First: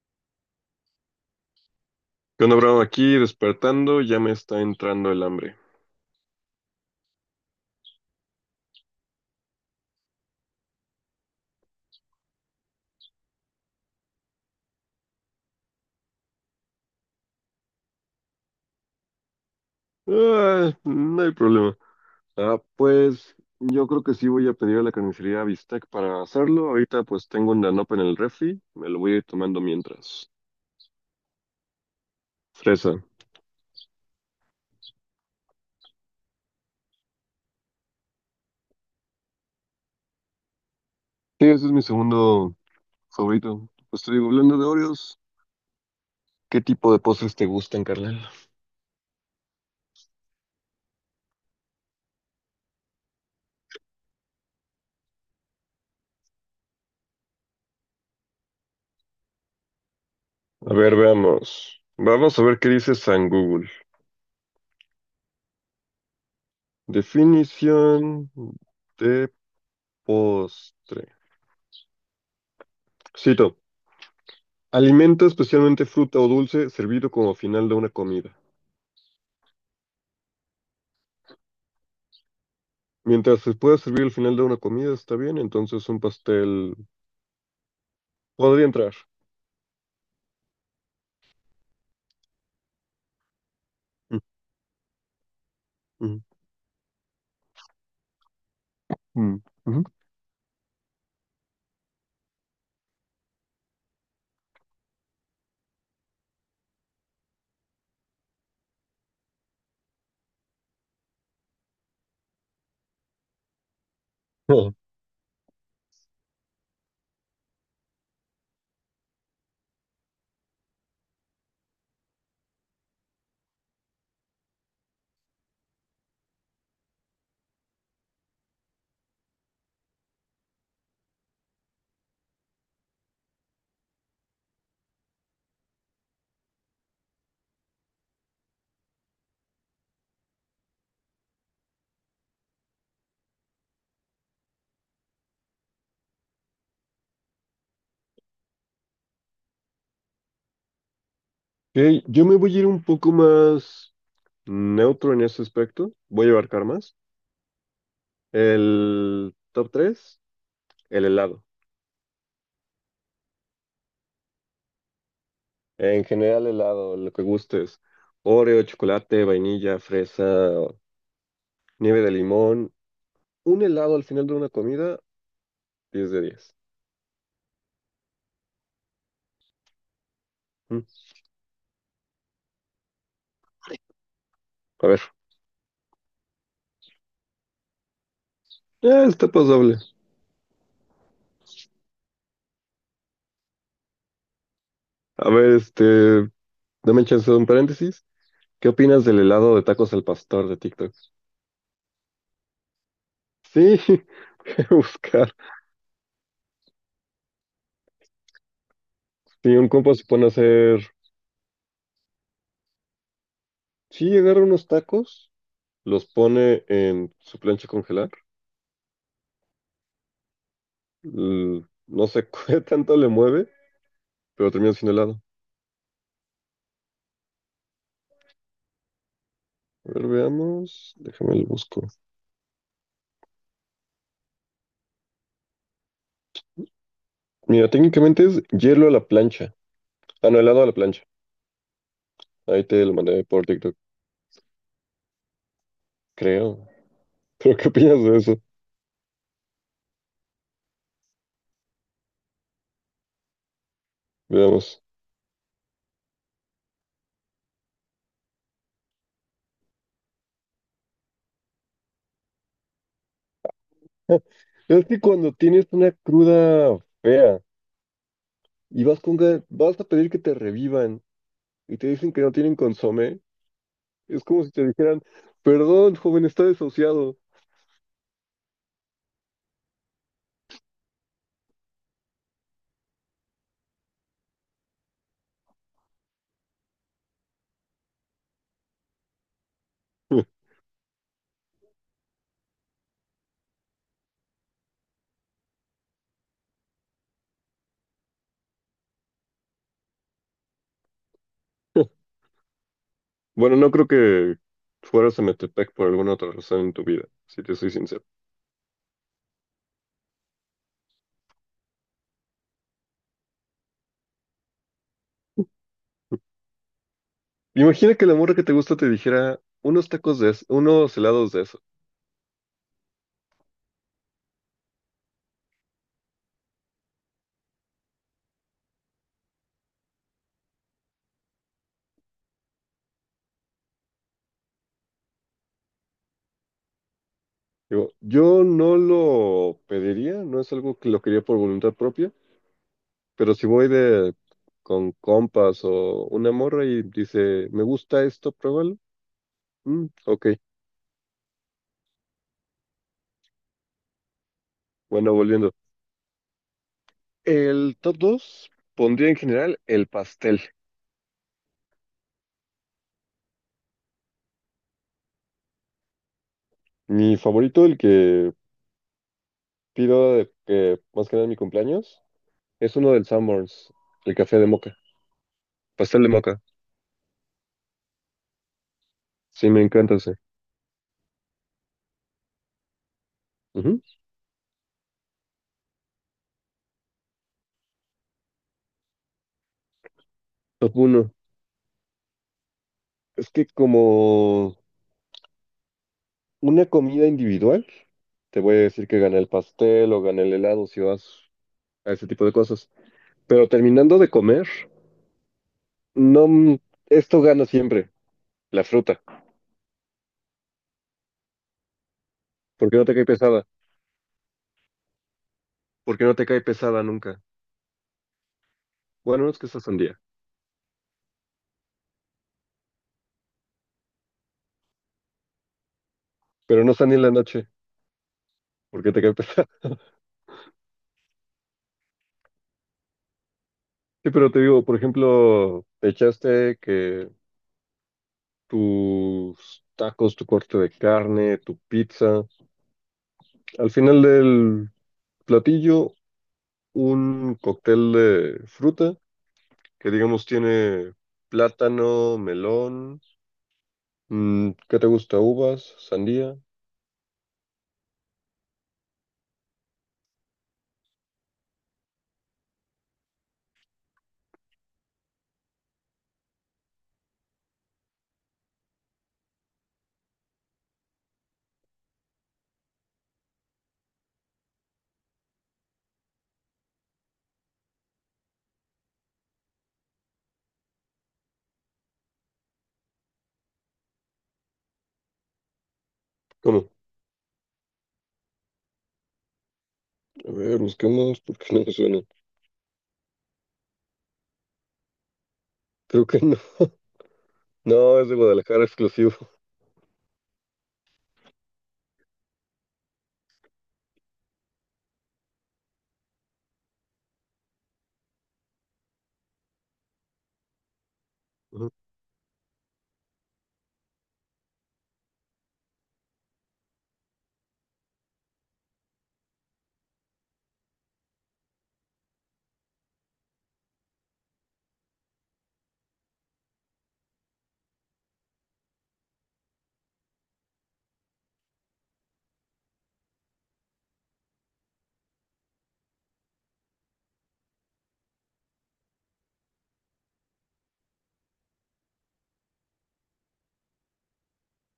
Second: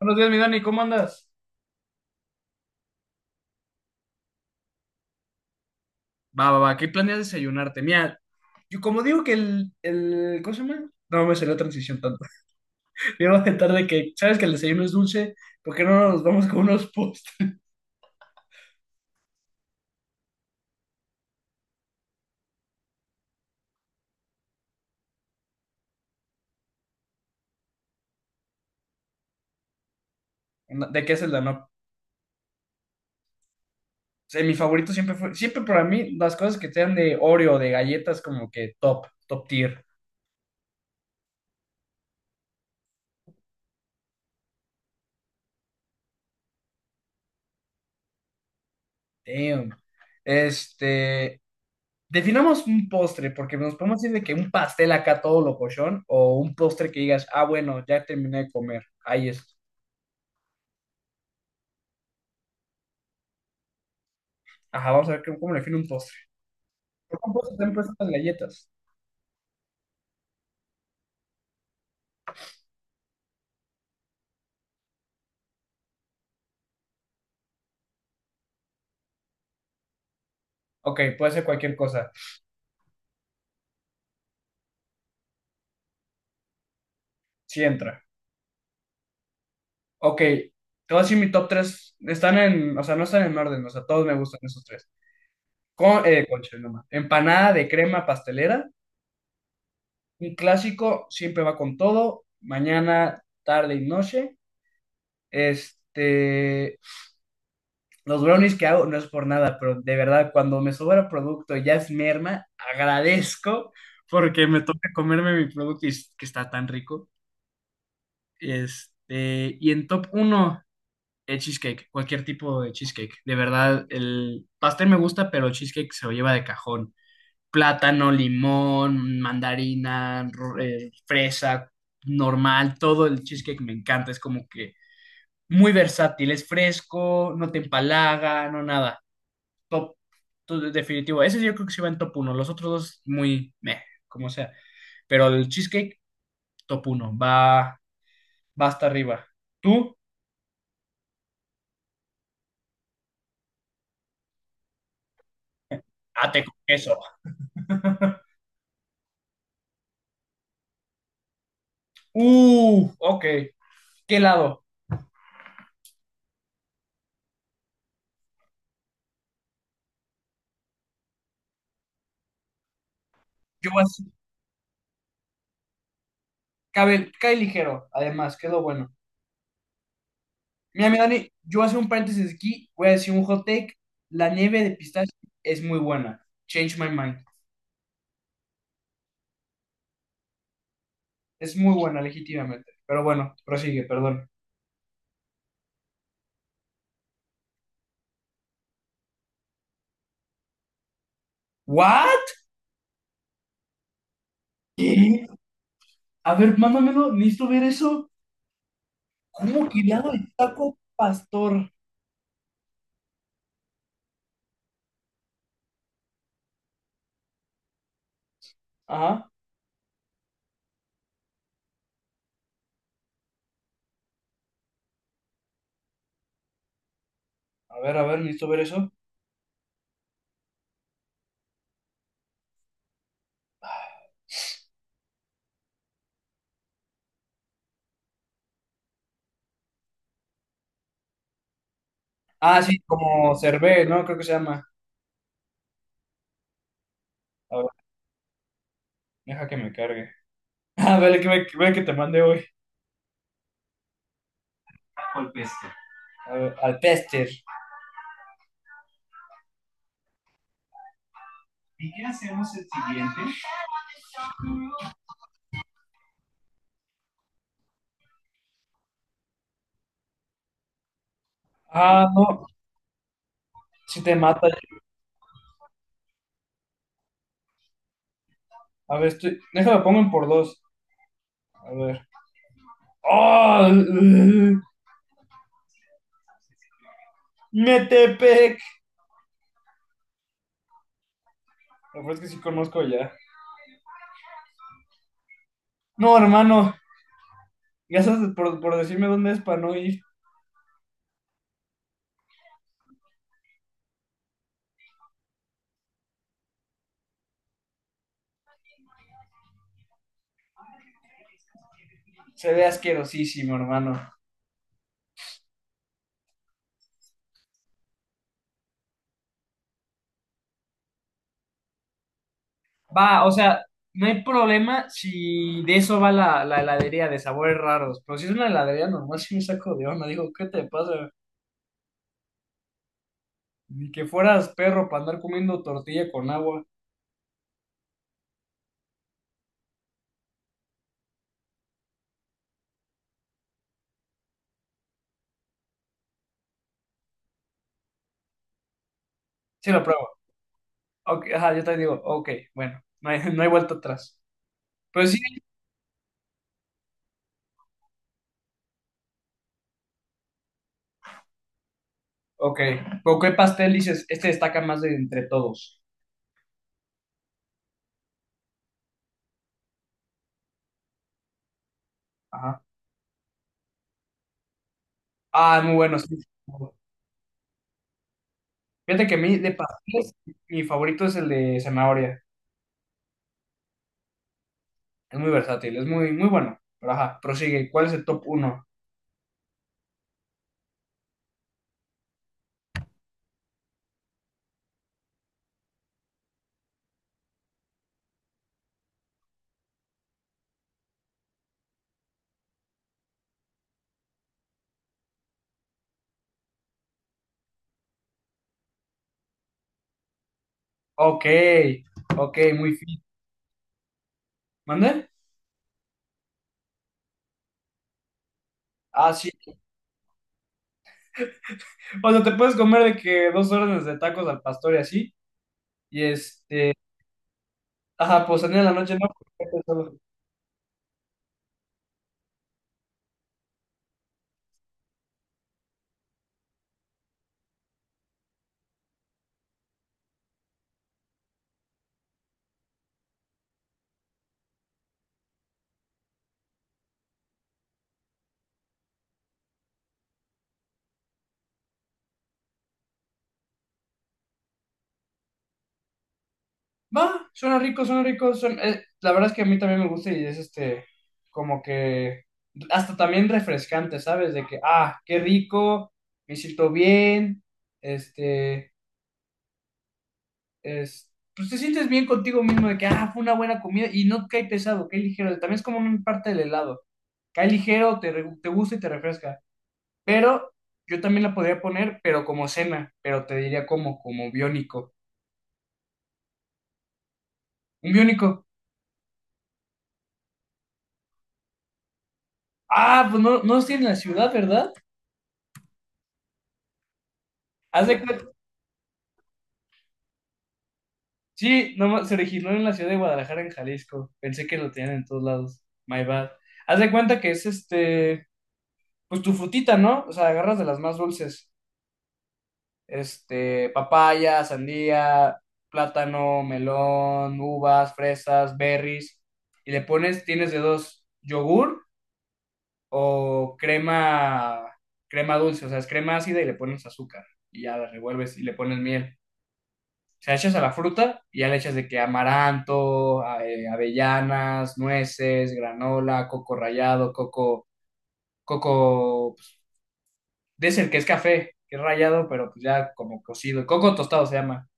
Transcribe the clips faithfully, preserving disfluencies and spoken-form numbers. Buenos días, mi Dani, ¿cómo andas? ¿Qué onda, Bravo? Aquí despertando, ya me está entrando el hambre. Va, va, va, ¿qué planeas desayunarte? Mira, yo como digo que el, el ¿cómo se llama? No me salió la transición tanto. Me iba a tentar de que, ¿sabes que el desayuno es dulce? ¿Por qué no nos vamos con unos postres? Ah, no hay problema. Ah, pues yo creo que sí voy a pedir a la carnicería bistec para hacerlo. Ahorita pues tengo un Danope en el refri, me lo voy a ir tomando mientras. No, ¿de qué es el no? Fresa. Mi favorito siempre fue, siempre para mí, las cosas que sean de Oreo, de galletas, como que top, top tier. Sí, ese es mi segundo favorito. Pues te digo, hablando de Oreos, ¿qué tipo de postres te gustan, carnal? Damn. Este, Definamos un postre, porque nos podemos decir de que un pastel acá todo locochón, o un postre que digas, ah, bueno, ya terminé de comer, ahí es. A ver, veamos. Vamos a ver qué dice San Google. Ajá, vamos a ver cómo cómo le define un postre. ¿Por qué un postre también puede ser las Definición galletas? de postre. Cito. Alimento, especialmente fruta o dulce, servido como final de una comida. Ok, puede ser cualquier cosa. Mientras se pueda servir al final de una comida, está bien, entonces un pastel Sí entra. podría entrar. Ok, te voy a decir mi top tres. Están en, o sea, no están en orden, o sea, todos me Mm, gustan esos tres. Con, mm, eh, concha, no más. Empanada de crema pastelera. mm, mm. Un clásico, siempre va con todo. Mañana, tarde y noche. Este, los brownies que hago no es por nada, pero de verdad, cuando me sobra producto y ya es merma, agradezco porque me Oh. toca comerme mi producto y es que está tan rico. Este, y en top uno el cheesecake, cualquier tipo de cheesecake. De verdad, el pastel me gusta, pero el cheesecake se lo lleva de cajón. Plátano, limón, mandarina, ro- eh, fresa, normal, todo el cheesecake me encanta. Es como que muy versátil, es fresco, no te empalaga, no nada. Top, to- definitivo. Ese yo creo que se va en top uno. Los otros dos, muy meh, como sea. Pero el cheesecake, top uno va, va hasta arriba. ¿Tú? Ok, yo me voy a ir un poco más neutro en ese aspecto. Voy a Ate con abarcar más. queso. El top tres, el helado. Uh, ok. ¿Qué lado? En general, helado, lo que gustes. Oreo, chocolate, vainilla, fresa, nieve de limón. Un Yo helado así, al final de una comida, diez de diez. cabe, cae ligero, además, que es lo bueno. Mm. Mira, mi Dani, yo voy a hacer un paréntesis aquí, voy a decir un hot take. La nieve de A ver, pistache es muy buena. Change my mind. Eh, está pasable. Es muy buena, legítimamente. Pero bueno, prosigue, perdón. A ver, este, dame chance de un paréntesis. ¿Qué opinas del helado de tacos al pastor de TikTok? ¿What? Sí, voy a ¿Qué? buscar. A ver, mándamelo, necesito ver eso. Si ¿Cómo un que compa se lado de pone a taco hacer, pastor? sí, agarra unos tacos, los pone en su plancha a congelar. Ajá. L- No sé qué tanto le mueve, pero termina siendo helado. A ver, a ver, necesito ver eso. A ver, veamos. Déjame lo busco. Mira, técnicamente es hielo a la plancha. Ah, no, helado a la plancha. Ah, Ahí sí, te lo mandé como por TikTok, cervé, ¿no? Creo que se llama. creo. A ¿Pero qué ver, opinas de eso? deja que me cargue. Ah, vale, que, me- que- vale que te mande hoy. Veamos. A ver, al Pester. ¿Y qué hacemos el siguiente? Es que cuando tienes una cruda fea y vas con ga- vas a pedir que te revivan y te Ah, dicen que no no. tienen consomé, Si te es como mata. si te dijeran, perdón, joven, está desahuciado. A ver, estoy. Déjame pongo en por dos. A ver. ¡Oh! ¡Metepec! La verdad es que sí conozco ya. No, hermano. Gracias por, por decirme dónde es para no ir. Bueno, no creo que fueras a Metepec por alguna otra razón en tu vida, si te soy sincero. Se ve asquerosísimo, hermano. Imagina que la morra que te gusta te dijera unos tacos de eso, unos helados de eso. Va, o sea, no hay problema si de eso va la, la heladería de sabores raros. Pero si es una heladería normal, sí me saco de onda. Digo, ¿qué te pasa? Ni que fueras perro para andar comiendo tortilla con agua. Digo, yo no lo pediría, no es algo que lo quería por voluntad propia. Pero si voy de con compas o una morra y dice, me gusta esto, pruébalo. Sí, lo Mm, pruebo. ok, Ok, ajá, yo te digo, ok, bueno, no hay, no hay vuelta atrás. Pero bueno, sí, volviendo. El top dos pondría en general el pastel. ok. ¿Con qué pastel dices? Este destaca más de entre todos. Mi favorito, el que pido de que más que nada en mi cumpleaños, Ajá. es uno del Sanborns, el café de moca, Ah, muy bueno, pastel de sí. moca. Fíjate que a mí, Sí, de me encanta pasteles, ese. mi favorito es el de zanahoria. Ujú. Es muy versátil, es muy, muy bueno. Pero ajá, prosigue. ¿Cuál es el top uno? Top uno. Es que como una comida individual, te voy a decir que gané el pastel o gané el helado si vas a ese tipo de cosas. Pero terminando de comer, no, esto gana siempre, la fruta. Ok, ok, muy Porque no te fin. cae pesada, ¿Mande? porque no te cae pesada nunca. Ah, Bueno, sí. no es que esta sandía, O sea, te puedes comer de que dos órdenes de tacos al pastor y así. Y pero no este. está ni en la noche, Ajá, pues salir en la porque noche, te ¿no? cae pesada. Porque solo- Sí, pero te digo, por ejemplo, te echaste que tus tacos, tu corte de carne, tu pizza, al final del platillo, un cóctel de fruta que digamos tiene plátano, melón, mm, ¿qué te gusta? Uvas, sandía. Va, suena rico, suena rico. Suena- eh, la verdad es que a mí también me gusta y es este, como que, hasta también refrescante, ¿sabes? De que, ah, qué rico, me siento bien, este, es, pues te sientes bien contigo mismo de que, ah, fue una buena comida y no cae pesado, cae ligero. También es como una parte del helado. Cae ligero, te, re- te gusta y te refresca. Pero yo también la podría poner, pero como cena, pero te diría como, como biónico. ¿Cómo? Un biónico. A ver, busquemos porque no me suenan. Ah, pues no, no estoy en la ciudad, ¿verdad? Creo que no. Haz de No, es de cuenta. Guadalajara exclusivo. Sí, nomás se originó en la ciudad de Guadalajara, en Jalisco. Pensé que lo tenían en todos lados. My bad. Haz de cuenta que es este, pues tu frutita, ¿no? O sea, agarras de las más dulces. Ujú. Este, papaya, sandía, plátano, melón, uvas, fresas, berries. Y le pones, tienes de dos, yogur o crema, crema dulce. O sea, es crema ácida y le pones azúcar. Y ya la revuelves y le pones miel. Sea, echas a la fruta y ya le echas de que amaranto, a- eh, avellanas, nueces, granola, coco rallado, coco, coco, pues, dicen que es café, que es rallado, pero pues ya como cocido, coco tostado se llama.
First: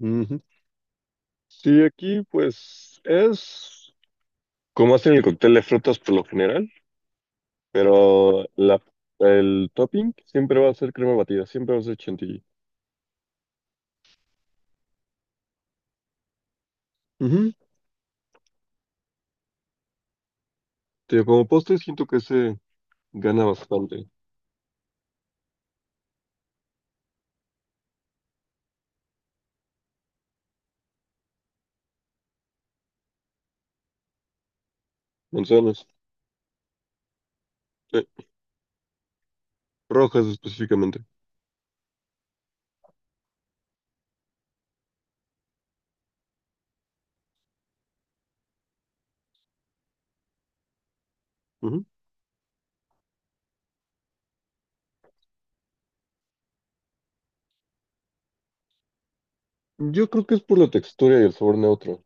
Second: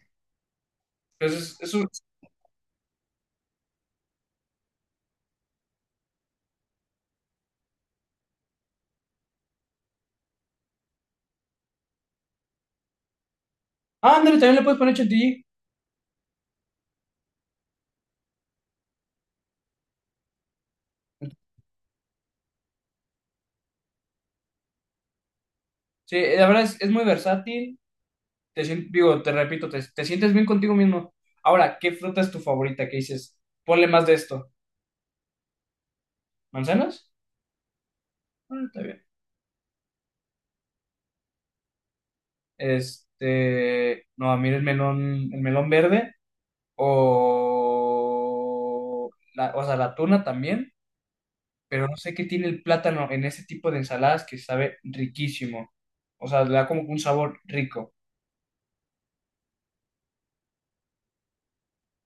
Ujú. Entonces, es Sí, un... aquí pues es como hacen el cóctel de frutas por lo general, pero la, el topping siempre va a ser crema batida, siempre va a ser chantilly. Ah, ándale, también le puedes poner chantilly. Ujú. Tío, como postre siento que se gana bastante. Sí, la verdad es, es muy versátil. Te, sien- digo, te repito, te, te sientes bien contigo mismo. Ahora, ¿qué fruta es tu favorita? ¿Qué dices? Ponle más de esto. Manzanas, ¿Manzanas? eh, Ah, está bien. rojas específicamente. Este, no, a mí el melón, el melón verde. O, la, o sea, la tuna también, Ujú. pero no sé qué tiene el plátano en ese tipo de ensaladas que sabe riquísimo. O sea, le da como un sabor rico. Yo creo que es por la textura y el sabor neutro.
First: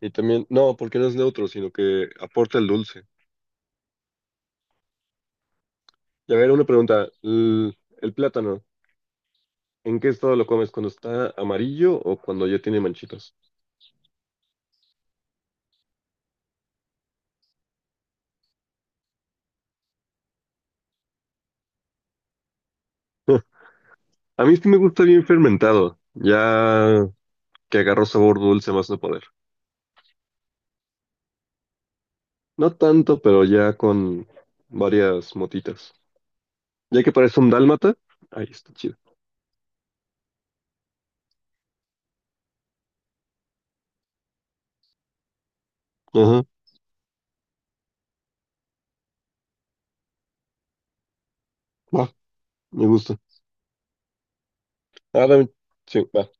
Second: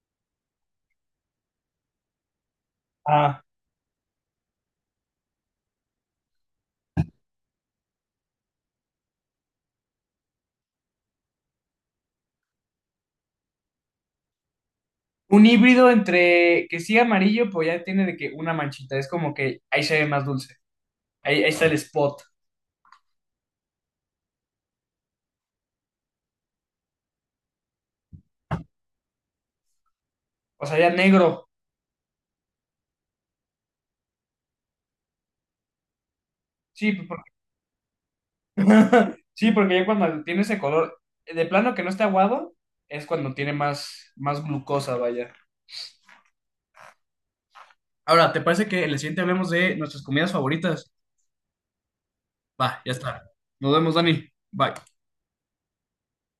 Y también, no, porque no es neutro, sino que aporta el dulce. Ah, Y a ver, una pregunta. El, el plátano, ¿en qué estado lo comes? ¿Cuando está amarillo o cuando ya tiene manchitas? un híbrido entre que sí amarillo, pues ya tiene de que una manchita, es como que ahí se ve más dulce. Ahí, ahí está el spot. A mí sí me gusta bien fermentado, ya que agarró sabor dulce más no poder. O sea, ya negro. No tanto, pero ya con varias motitas. Sí, Ya pues, que porque, parece un dálmata, ahí está chido. sí, porque ya cuando tiene ese color, eh, de plano que no está aguado, es cuando tiene más, más glucosa, vaya. Ajá, Ahora, ¿te parece que en el siguiente hablemos de nuestras comidas favoritas? va, Va, me ya gusta. está. Nos vemos, Dani. Bye. Ah, también, sí, va.